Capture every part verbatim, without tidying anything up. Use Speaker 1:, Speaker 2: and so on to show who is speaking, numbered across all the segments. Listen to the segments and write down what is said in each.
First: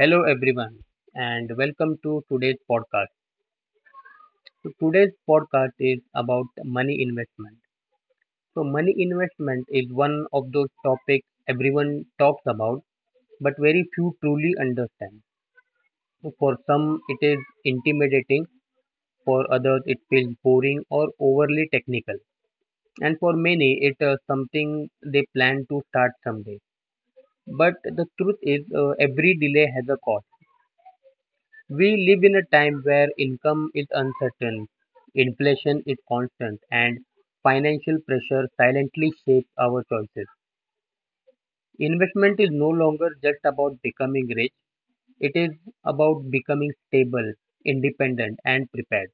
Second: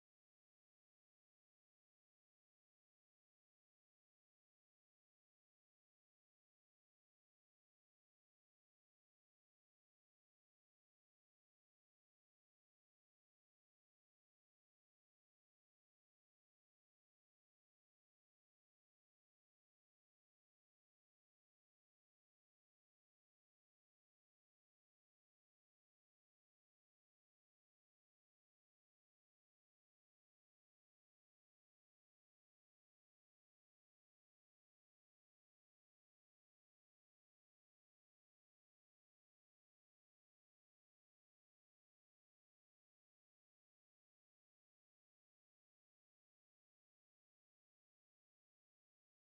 Speaker 1: Hello everyone and welcome to today's podcast. So today's podcast is about money investment. So money investment is one of those topics everyone talks about but very few truly understand. So for some it is intimidating, for others it feels boring or overly technical. And for many it is something they plan to start someday. But the truth is, uh, every delay has a cost. We live in a time where income is uncertain, inflation is constant, and financial pressure silently shapes our choices. Investment is no longer just about becoming rich, it is about becoming stable, independent, and prepared.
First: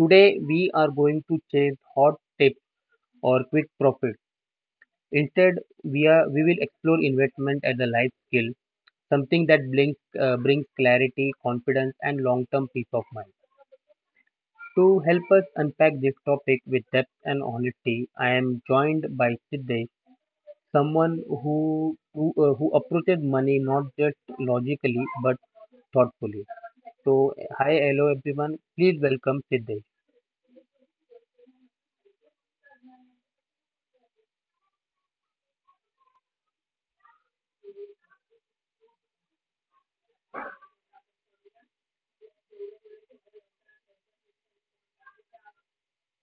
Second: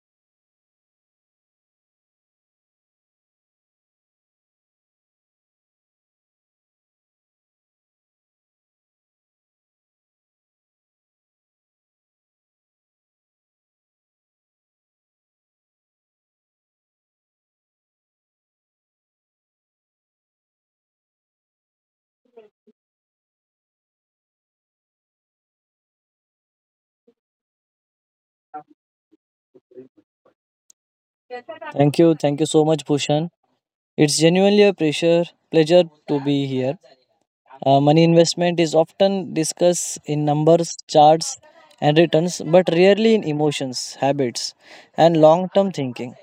Speaker 1: Today, we are going to chase hot tips or quick profits. Instead, we, are, we will explore investment as a life skill, something that brings, uh, brings clarity, confidence, and long term peace of mind. To help us unpack this topic with depth and honesty, I am joined by Siddesh, someone who who, uh, who approaches money not just logically but thoughtfully. So, hi, hello everyone. Please welcome Siddesh.
Speaker 2: Thank you. Thank you so much, Bhushan. It's genuinely a pleasure, pleasure to be here. Uh, money investment is often discussed in numbers, charts, and returns, but rarely in emotions, habits, and long term thinking.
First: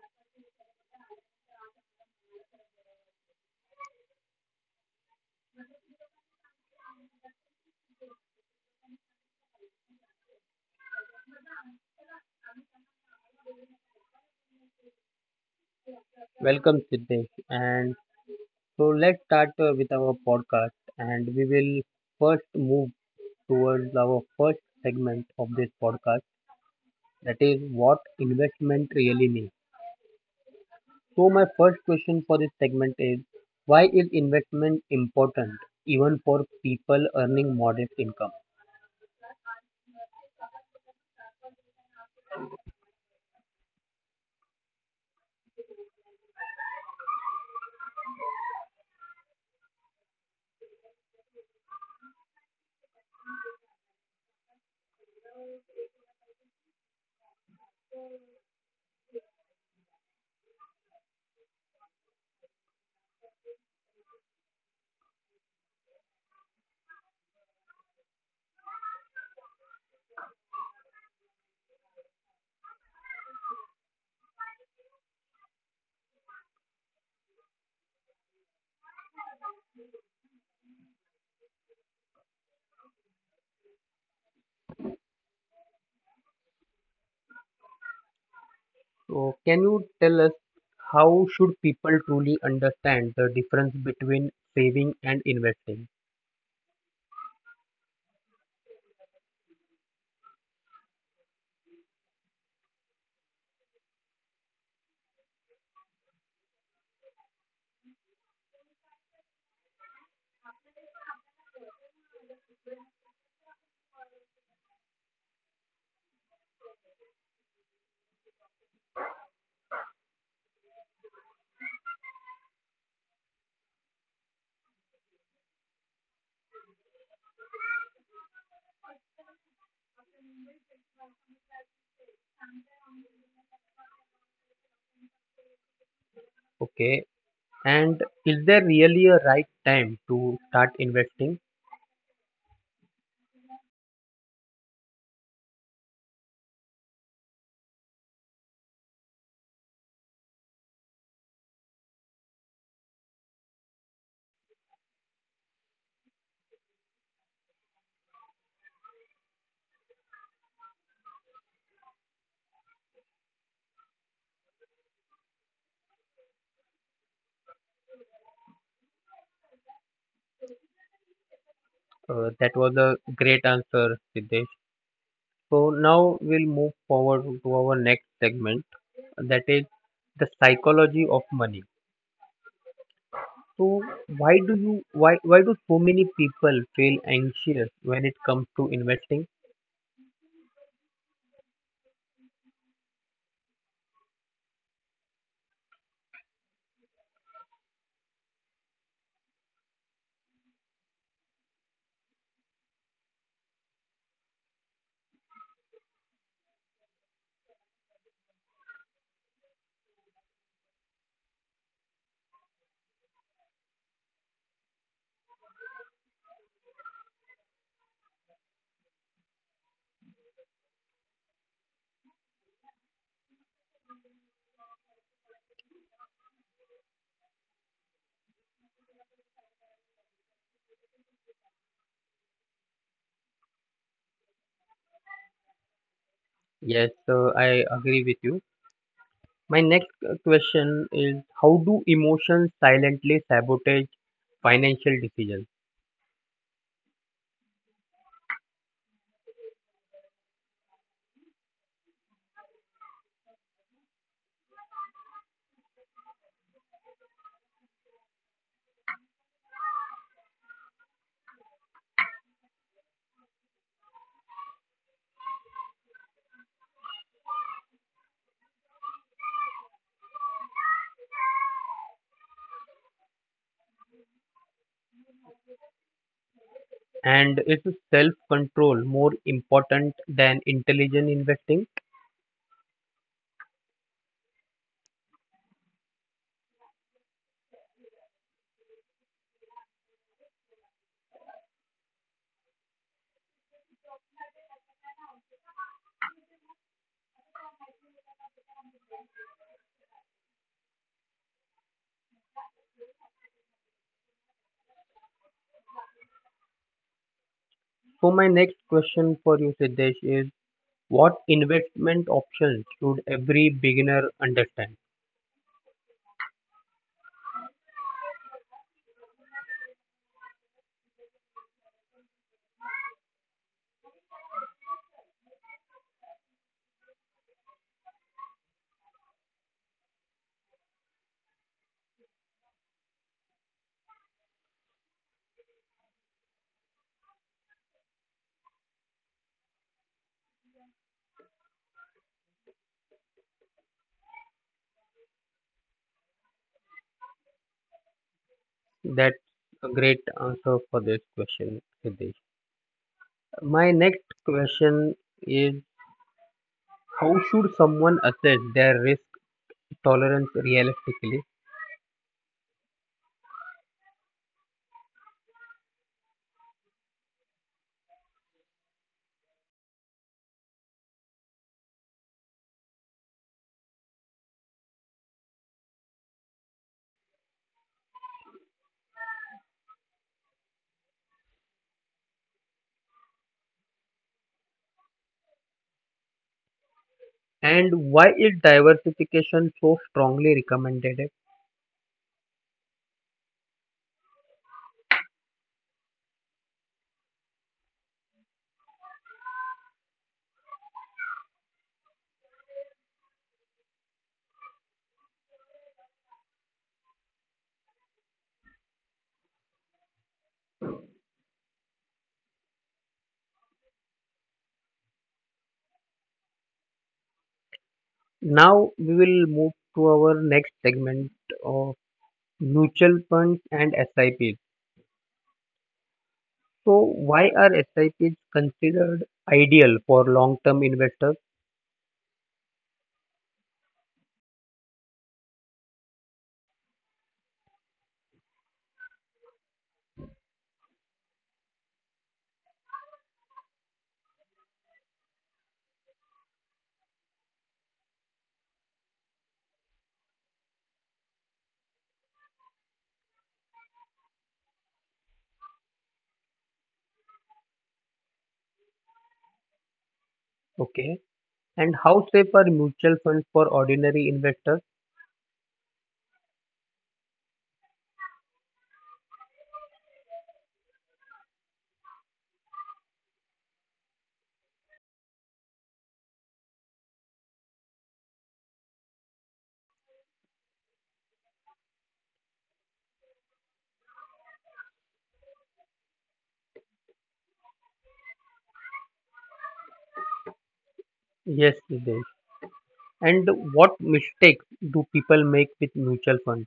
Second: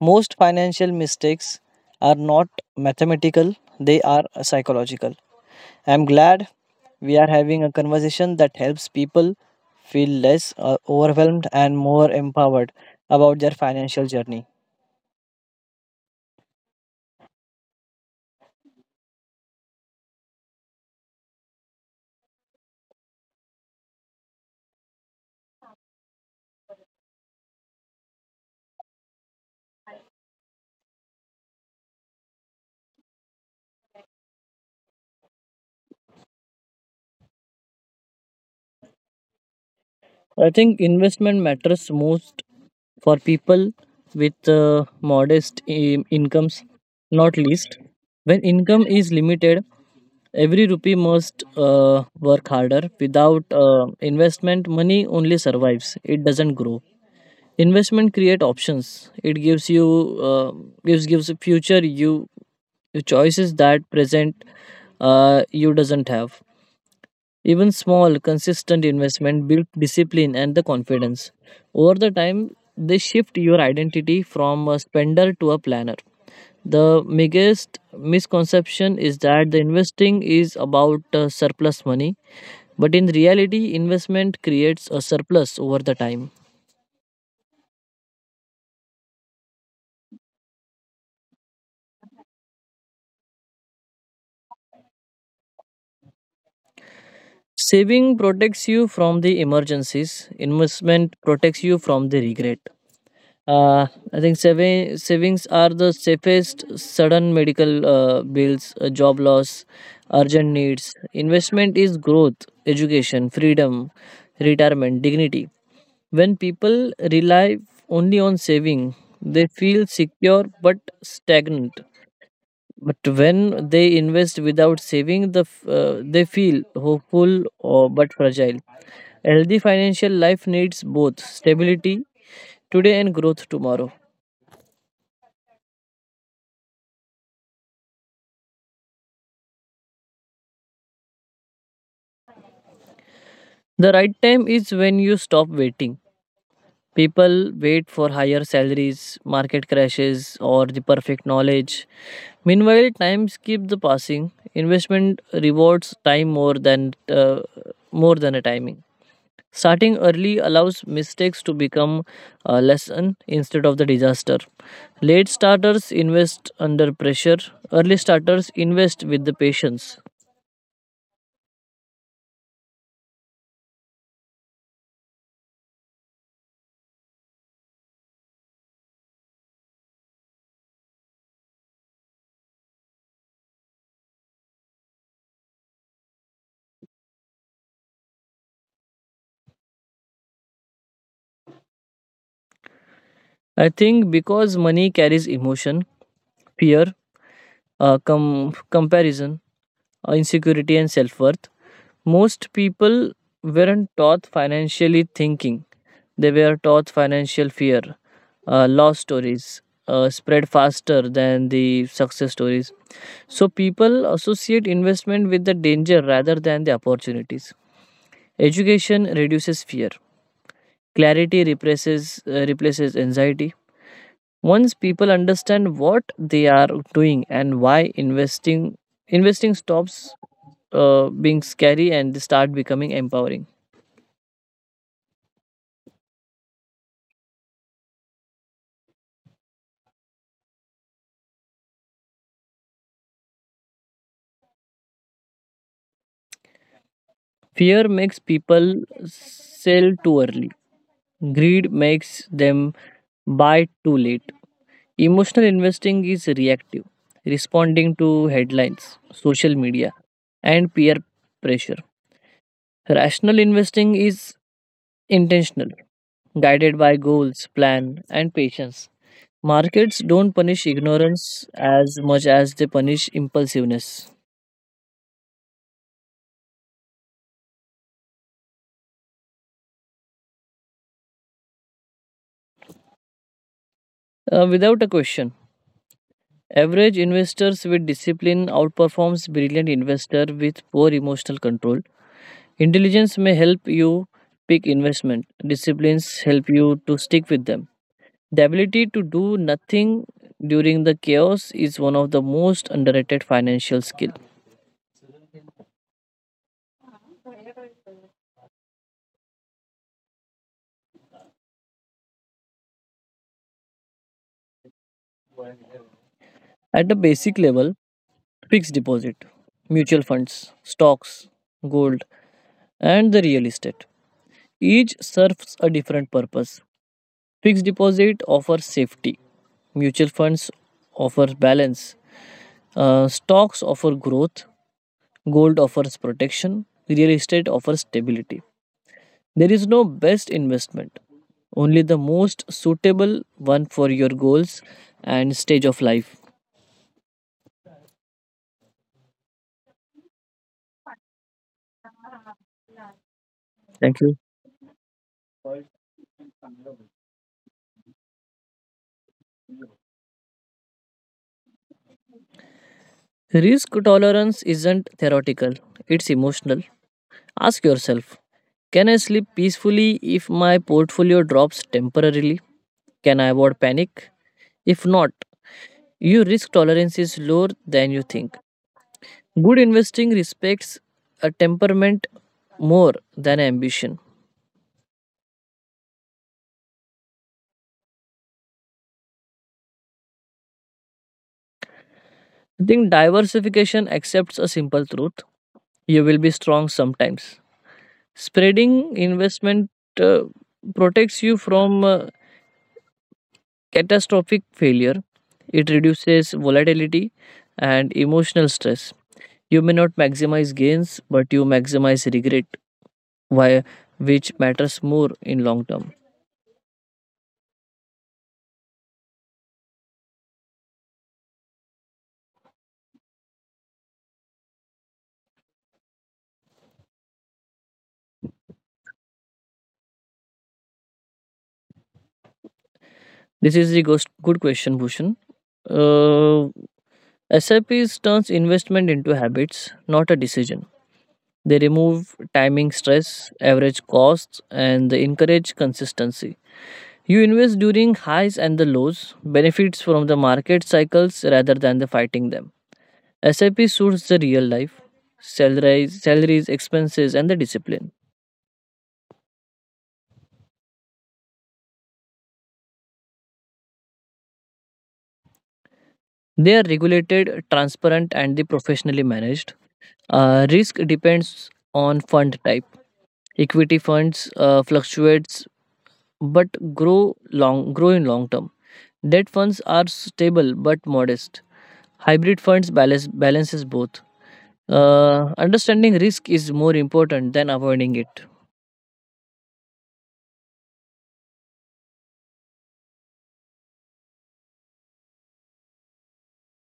Speaker 2: Most financial mistakes are not mathematical, they are psychological. I'm glad we are having a conversation that helps people feel less uh, overwhelmed and more empowered about their financial journey.
Speaker 1: Welcome Siddesh. And so let's start uh, with our podcast, and we will first move towards our first segment of this podcast. That is what investment really means. So, my first question for this segment is, why is investment important even for people earning modest income?
Speaker 2: I think investment matters most for people with uh, modest um, incomes, not least. When income is limited, every rupee must uh, work harder. Without uh, investment, money only survives; it doesn't grow. Investment create options. It gives you uh, gives gives a future you you choices that present uh, you doesn't have. Even small, consistent investment build discipline and the confidence. Over the time, they shift your identity from a spender to a planner. The biggest misconception is that the investing is about uh, surplus money, but in reality, investment creates a surplus over the time.
Speaker 1: So, can you tell us how should people truly understand the difference between saving and investing?
Speaker 2: Saving protects you from the emergencies, investment protects you from the regret. Uh, I think savi- savings are the safest sudden medical uh, bills, uh, job loss, urgent needs. Investment is growth, education, freedom, retirement, dignity. When people rely only on saving, they feel secure but stagnant. But when they invest without saving, the f- uh, they feel hopeful or but fragile. A healthy financial life needs both stability today and growth tomorrow.
Speaker 1: Okay, and is there really a right time to start investing?
Speaker 2: The right time is when you stop waiting. People wait for higher salaries, market crashes, or the perfect knowledge. Meanwhile, times keep the passing. Investment rewards time more than uh, more than a timing. Starting early allows mistakes to become a lesson instead of the disaster. Late starters invest under pressure. Early starters invest with the patience.
Speaker 1: Uh, that was a great answer, Siddesh. So, now we'll move forward to our next segment, that is the psychology of money. So why do you why why do so many people feel anxious when it comes to investing?
Speaker 2: I think because money carries emotion, fear, uh, com- comparison, uh, insecurity, and self worth. Most people weren't taught financially thinking, they were taught financial fear, uh, loss stories. Uh, spread faster than the success stories. So, people associate investment with the danger rather than the opportunities. Education reduces fear, clarity replaces, uh, replaces anxiety. Once people understand what they are doing and why investing investing stops uh, being scary and start becoming empowering.
Speaker 1: Yes, uh, I agree with you. My next uh, question is, how do emotions silently sabotage financial decisions?
Speaker 2: Fear makes people sell too early, greed makes them buy too late. Emotional investing is reactive, responding to headlines, social media, and peer pressure. Rational investing is intentional, guided by goals, plan, and patience. Markets don't punish ignorance as much as they punish impulsiveness.
Speaker 1: And is self-control more important than intelligent investing?
Speaker 2: Uh, without a question, average investors with discipline outperforms brilliant investor with poor emotional control. Intelligence may help you pick investment. Disciplines help you to stick with them. The ability to do nothing during the chaos is one of the most underrated financial skill.
Speaker 1: So my next question for you, Siddesh, is what investment options should every beginner understand?
Speaker 2: At the basic level, fixed deposit, mutual funds, stocks, gold, and the real estate each serves a different purpose. Fixed deposit offers safety. Mutual funds offer balance. Uh, stocks offer growth. Gold offers protection. Real estate offers stability. There is no best investment, only the most suitable one for your goals and stage of life.
Speaker 1: That's a great answer for this question, Siddesh. My
Speaker 2: Thank you.
Speaker 1: next question is, how should someone assess their risk tolerance realistically,
Speaker 2: Risk tolerance isn't theoretical, it's emotional. Ask yourself, can I sleep peacefully if my portfolio drops temporarily? Can I avoid panic? If not, your risk tolerance is lower than you think. Good investing respects a temperament more than ambition.
Speaker 1: and why is diversification so strongly recommended?
Speaker 2: I think diversification accepts a simple truth. You will be strong sometimes. Spreading investment uh, protects you from uh, catastrophic failure. It reduces volatility and emotional stress. You may not maximize gains, but you maximize regret, why, which matters more in long term.
Speaker 1: Now we will move to our next segment, of mutual funds and SIPs. So why are SIPs considered ideal for long-term investors?
Speaker 2: This is the ghost- good question, Bhushan. Uh, S I Ps turns investment into habits, not a decision. They remove timing stress, average costs, and they encourage consistency. You invest during highs and the lows, benefits from the market cycles rather than the fighting them. S I P suits the real life, salaries, salaries, expenses, and the discipline.
Speaker 1: Okay. And how safe are mutual funds for ordinary investors?
Speaker 2: They are regulated, transparent, and the professionally managed. Uh, risk depends on fund type. Equity funds uh, fluctuates but grow long grow in long term. Debt funds are stable but modest. Hybrid funds balance balances both. Uh, understanding risk is more important than avoiding it.
Speaker 1: Yes, Nidhesh. And what mistakes do people make with mutual funds?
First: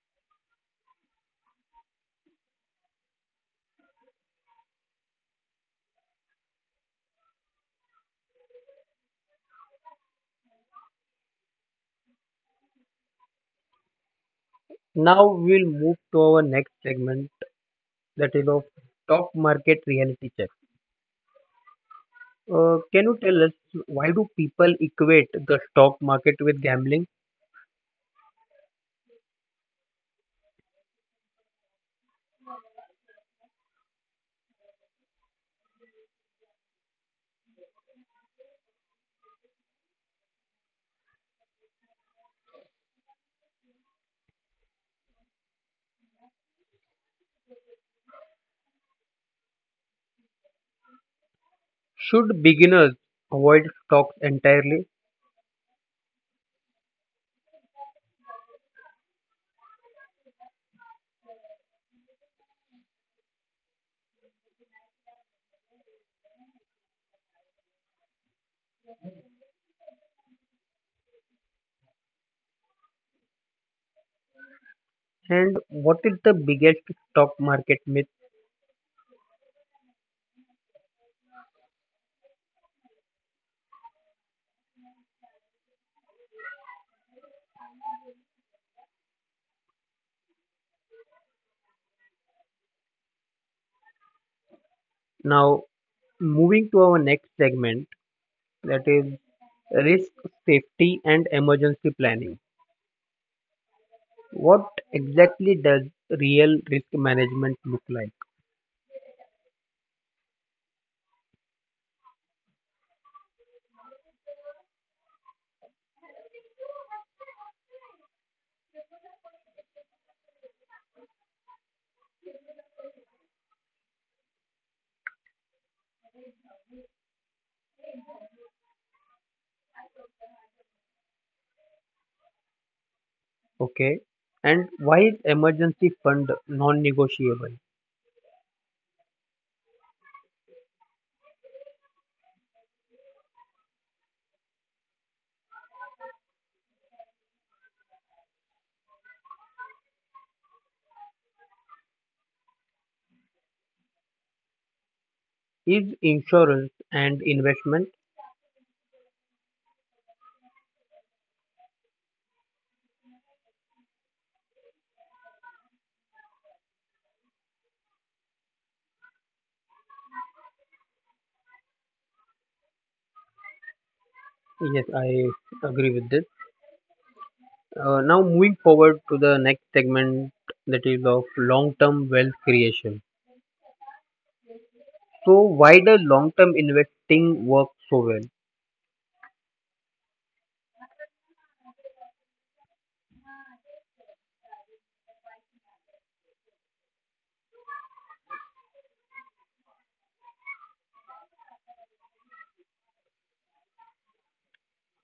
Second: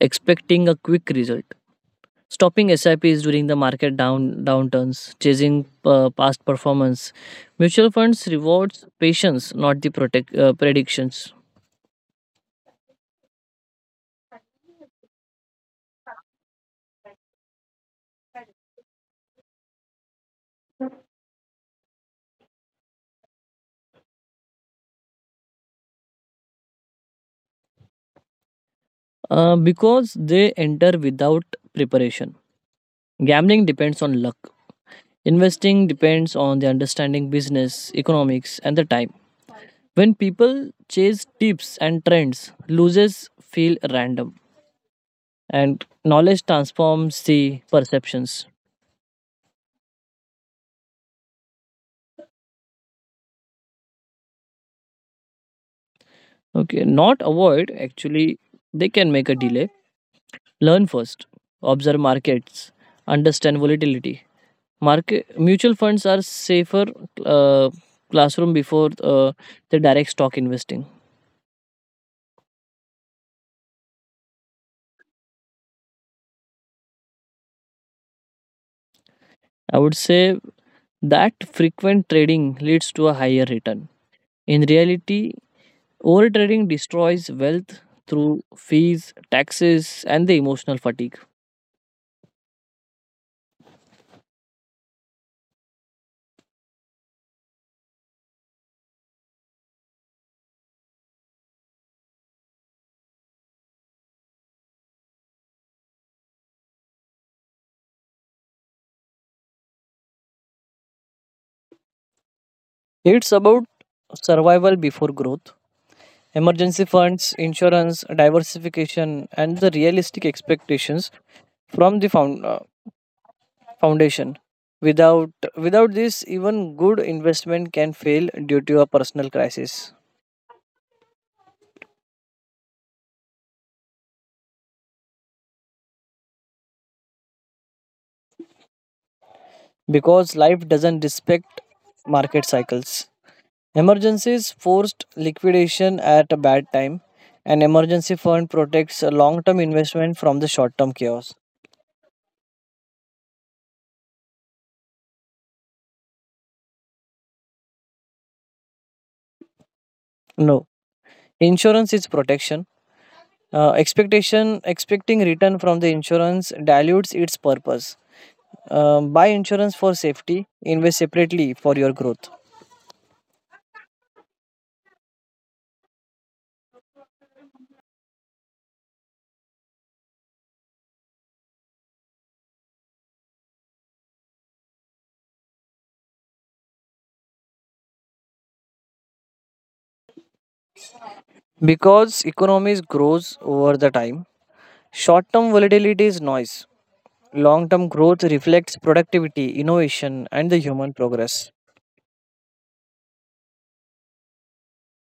Speaker 2: Expecting a quick result. Stopping S I Ps during the market down downturns, chasing uh, past performance. Mutual funds rewards patience, not the protect, uh, predictions.
Speaker 1: Now we'll move to our next segment, that is of stock market reality check. Uh, can you tell us why do people equate the stock market with gambling?
Speaker 2: Uh, because they enter without preparation. Gambling depends on luck. Investing depends on the understanding business, economics, and the time. When people chase tips and trends, losers feel random, and knowledge transforms the perceptions.
Speaker 1: Should beginners avoid stocks entirely?
Speaker 2: Okay, not avoid, actually, they can make a delay. Learn first, observe markets, understand volatility. Market mutual funds are safer uh, classroom before uh, the direct stock investing.
Speaker 1: And what is the biggest stock market myth?
Speaker 2: I would say that frequent trading leads to a higher return. In reality, overtrading destroys wealth through fees, taxes, and the emotional fatigue.
Speaker 1: Now, moving to our next segment, that is risk, safety, and emergency planning. What exactly does real risk management look like?
Speaker 2: It's about survival before growth, emergency funds, insurance, diversification, and the realistic expectations from the found, uh, foundation. Without without this, even good investment can fail due to a personal crisis
Speaker 1: Okay. And why is emergency fund non-negotiable?
Speaker 2: because life doesn't respect market cycles. Emergencies forced liquidation at a bad time. An emergency fund protects a long term investment from the short term chaos.
Speaker 1: Is insurance and investment?
Speaker 2: No, insurance is protection. Uh, expectation expecting return from the insurance dilutes its purpose. Uh, buy insurance for safety, invest separately for your growth.
Speaker 1: Yes, I agree with this. Uh, now moving forward to the next segment, that is of long-term wealth creation. So why does long-term investing work so well?
Speaker 2: Because economies grows over the time, short-term volatility is noise. Long-term growth reflects productivity, innovation, and the human progress.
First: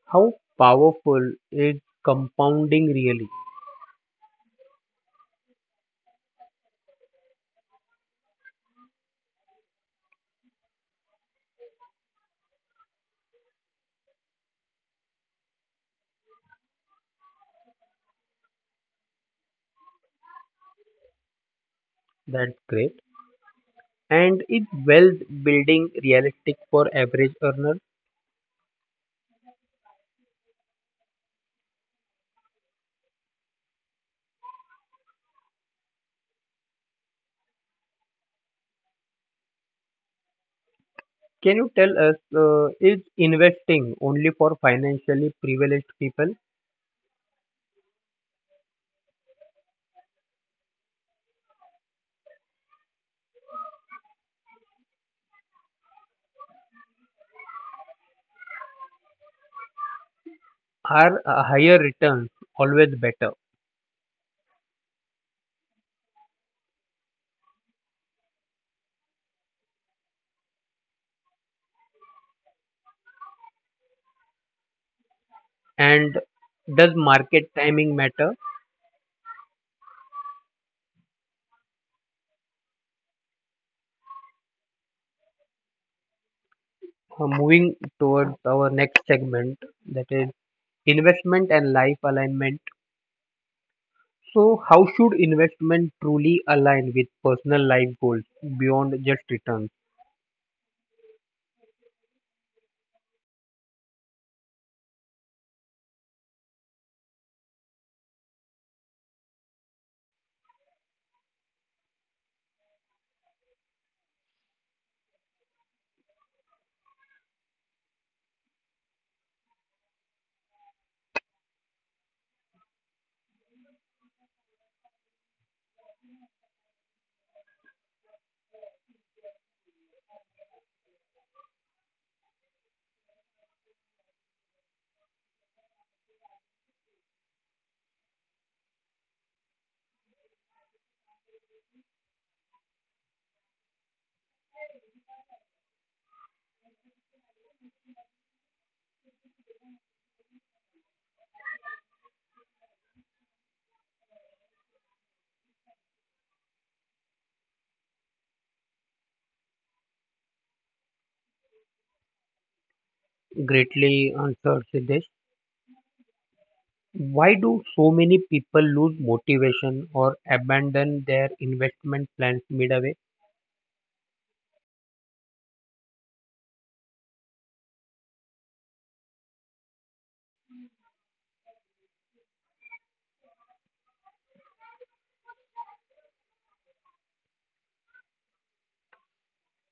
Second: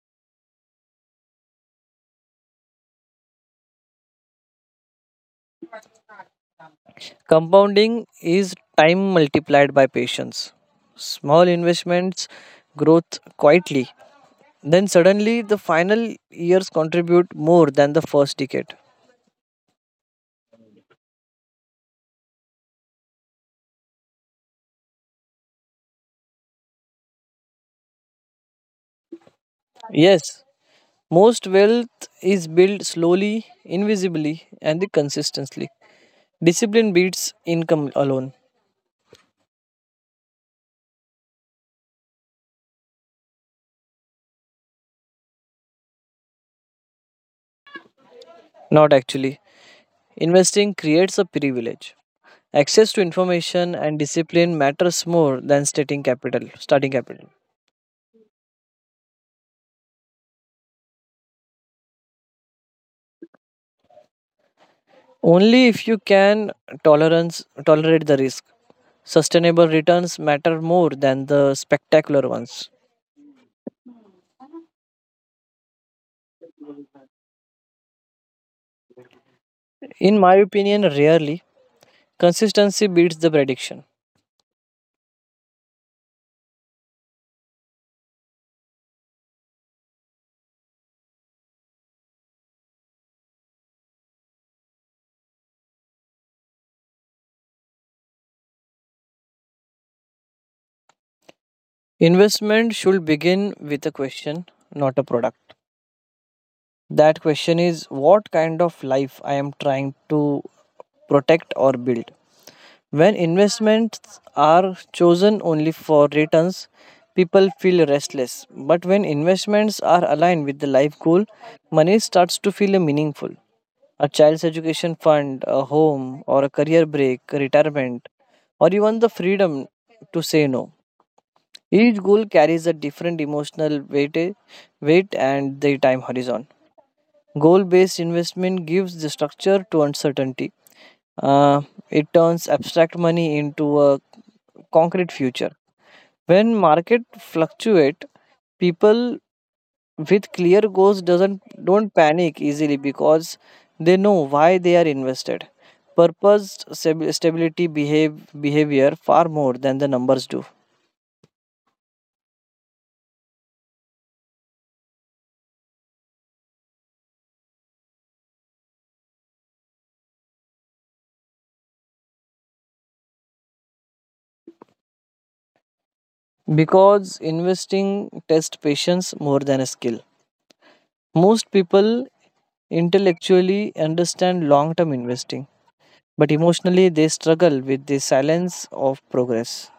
Speaker 1: How powerful is compounding really?
Speaker 2: Compounding is time multiplied by patience. Small investments growth quietly. Then suddenly the final years contribute more than the first decade.
Speaker 1: That's great. And is wealth building realistic for average earner?
Speaker 2: Yes, most wealth is built slowly, invisibly, and consistently. Discipline beats income alone,
Speaker 1: Can you tell us, uh, is investing only for financially privileged people?
Speaker 2: not actually. Investing creates a privilege. Access to information and discipline matters more than starting capital. Starting capital.
Speaker 1: Are uh, higher returns always better?
Speaker 2: Only if you can tolerance tolerate the risk. Sustainable returns matter more than the spectacular ones.
Speaker 1: And does market timing matter?
Speaker 2: In my opinion, rarely consistency beats the prediction.
Speaker 1: Uh, moving towards our next segment, that is investment and life alignment. So, how should investment truly align with personal life goals beyond just returns?
Speaker 2: Investment should begin with a question, not a product. That question is what kind of life I am trying to protect or build. When investments are chosen only for returns, people feel restless. But when investments are aligned with the life goal, money starts to feel meaningful. A child's education fund, a home, or a career break, retirement, or even the freedom to say no. Each goal carries a different emotional weight, weight and the time horizon. Goal based investment gives the structure to uncertainty. Uh, it turns abstract money into a concrete future. When market fluctuate, people with clear goals doesn't don't panic easily because they know why they are invested. Purpose stab- stability behave behavior far more than the numbers do.
Speaker 1: Greatly answered Siddesh. Why do so many people lose motivation or abandon their investment plans midway?
Speaker 2: Because investing tests patience more than a skill. Most people intellectually understand long term investing, but emotionally they struggle with the silence of progress.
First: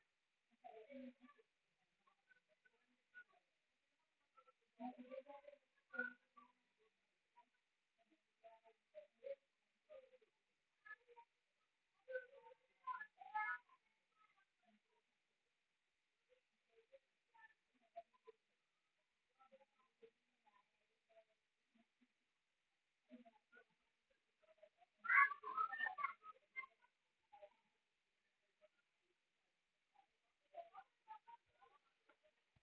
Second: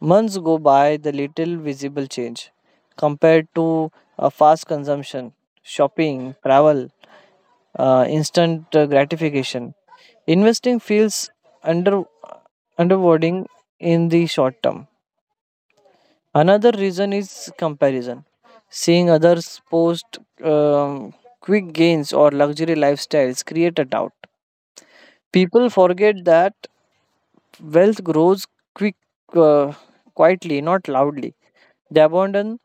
Speaker 2: Months go by, the little visible change compared to a fast consumption, shopping, travel, uh, instant uh, gratification. Investing feels under underwording in the short term. Another reason is comparison. Seeing others post um, quick gains or luxury lifestyles create a doubt. People forget that wealth grows quick, uh, quietly, not loudly. They abandon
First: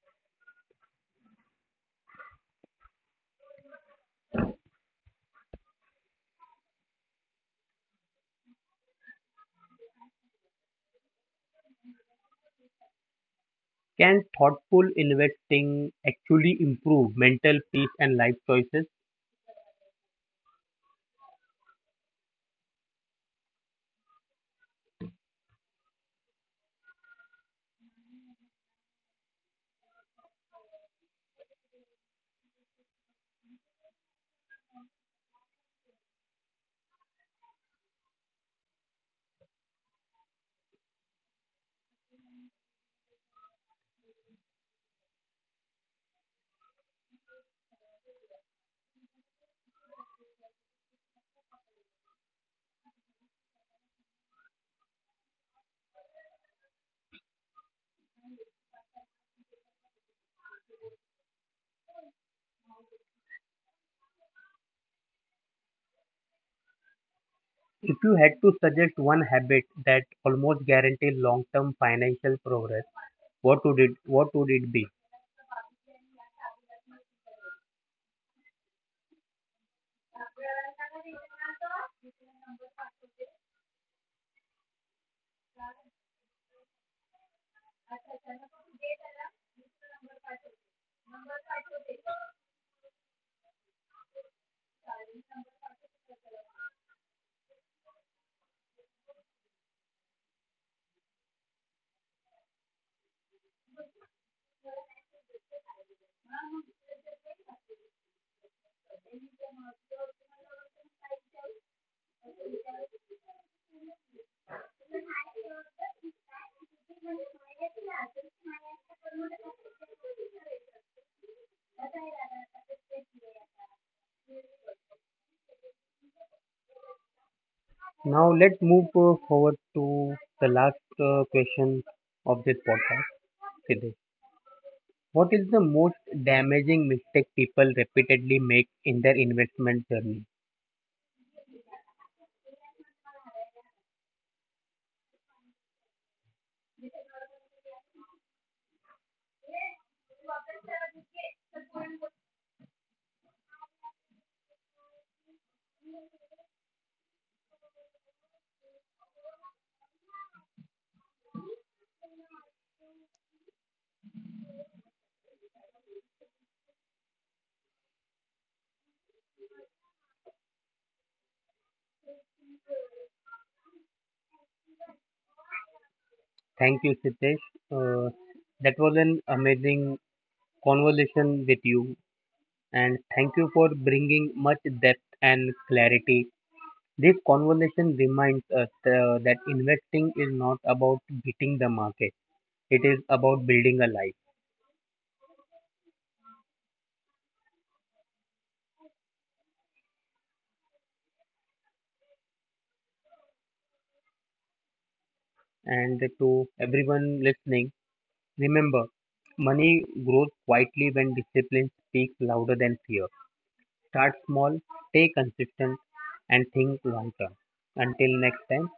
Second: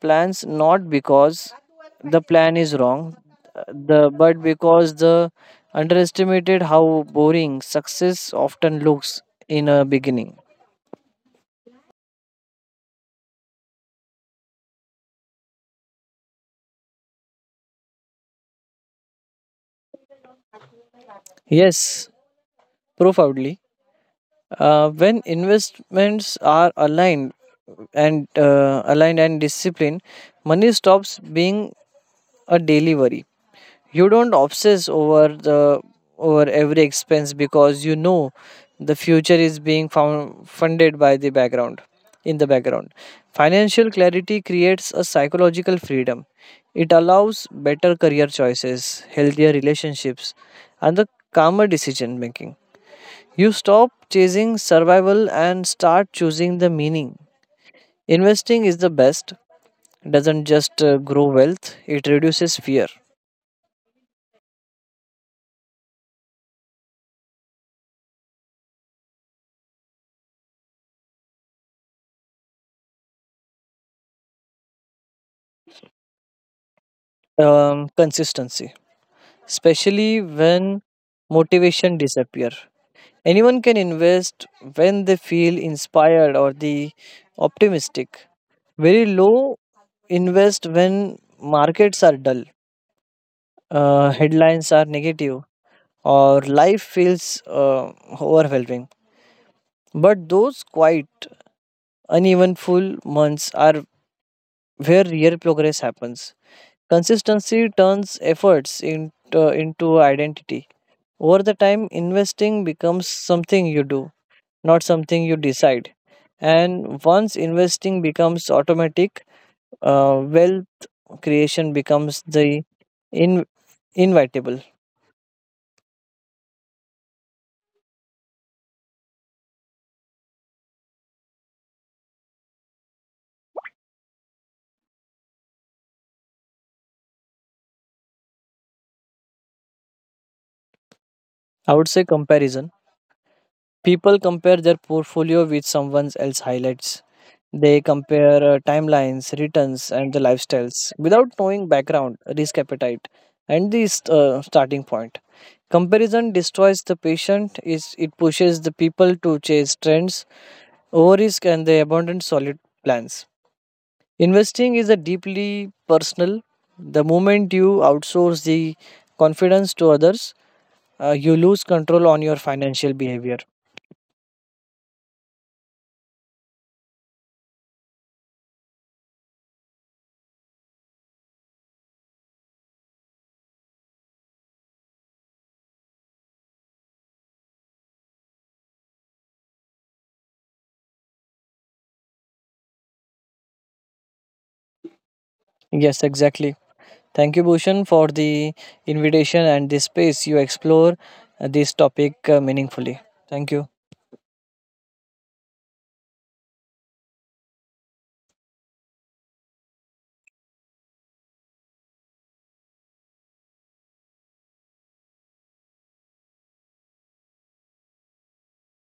Speaker 2: plans not because the plan is wrong, uh, the but because the underestimated how boring success often looks in a beginning.
Speaker 1: Can thoughtful investing actually improve mental peace and life choices?
Speaker 2: Yes, profoundly. Uh, when investments are aligned and uh, aligned and disciplined, money stops being a daily worry. You don't obsess over the over every expense because you know the future is being found, funded by the background in the background. Financial clarity creates a psychological freedom. It allows better career choices, healthier relationships, and the calmer decision making. You stop chasing survival and start choosing the meaning. Investing is the best, doesn't just uh, grow wealth, it reduces fear.
Speaker 1: If you had to suggest one habit that almost guarantees long-term financial progress, what would it what would it be?
Speaker 2: Um, consistency, especially when motivation disappear. Anyone can invest when they feel inspired or the optimistic. Very low invest when markets are dull, uh, headlines are negative, or life feels uh, overwhelming. But those quiet uneven full months are where real progress happens. Consistency turns efforts in, uh, into identity. Over the time, investing becomes something you do, not something you decide. And once investing becomes automatic, uh, wealth creation becomes the in- inevitable.
Speaker 1: Now let's move uh, forward to the last uh, question of this podcast. Siddesh. What is the most damaging mistake people repeatedly make in their investment journey?
Speaker 2: I would say comparison. People compare their portfolio with someone else's highlights. They compare uh, timelines, returns, and the lifestyles without knowing background, risk appetite, and the st- uh, starting point. Comparison destroys the patient. Is it pushes the people to chase trends over risk and they abandon solid plans. Investing is a deeply personal. The moment you outsource the confidence to others, uh, you lose control on your financial behavior.
Speaker 1: Thank you, Sitesh. Uh, that was an amazing conversation with you, and thank you for bringing much depth and clarity. This conversation reminds us uh, that investing is not about beating the market, it is about building a life.
Speaker 2: Yes, exactly. Thank you, Bhushan, for the invitation and the space you explore uh, this topic uh, meaningfully. Thank you.
Speaker 1: And to everyone listening, remember, money grows quietly when discipline speaks louder than fear. Start small, stay consistent, and think long term. Until next time.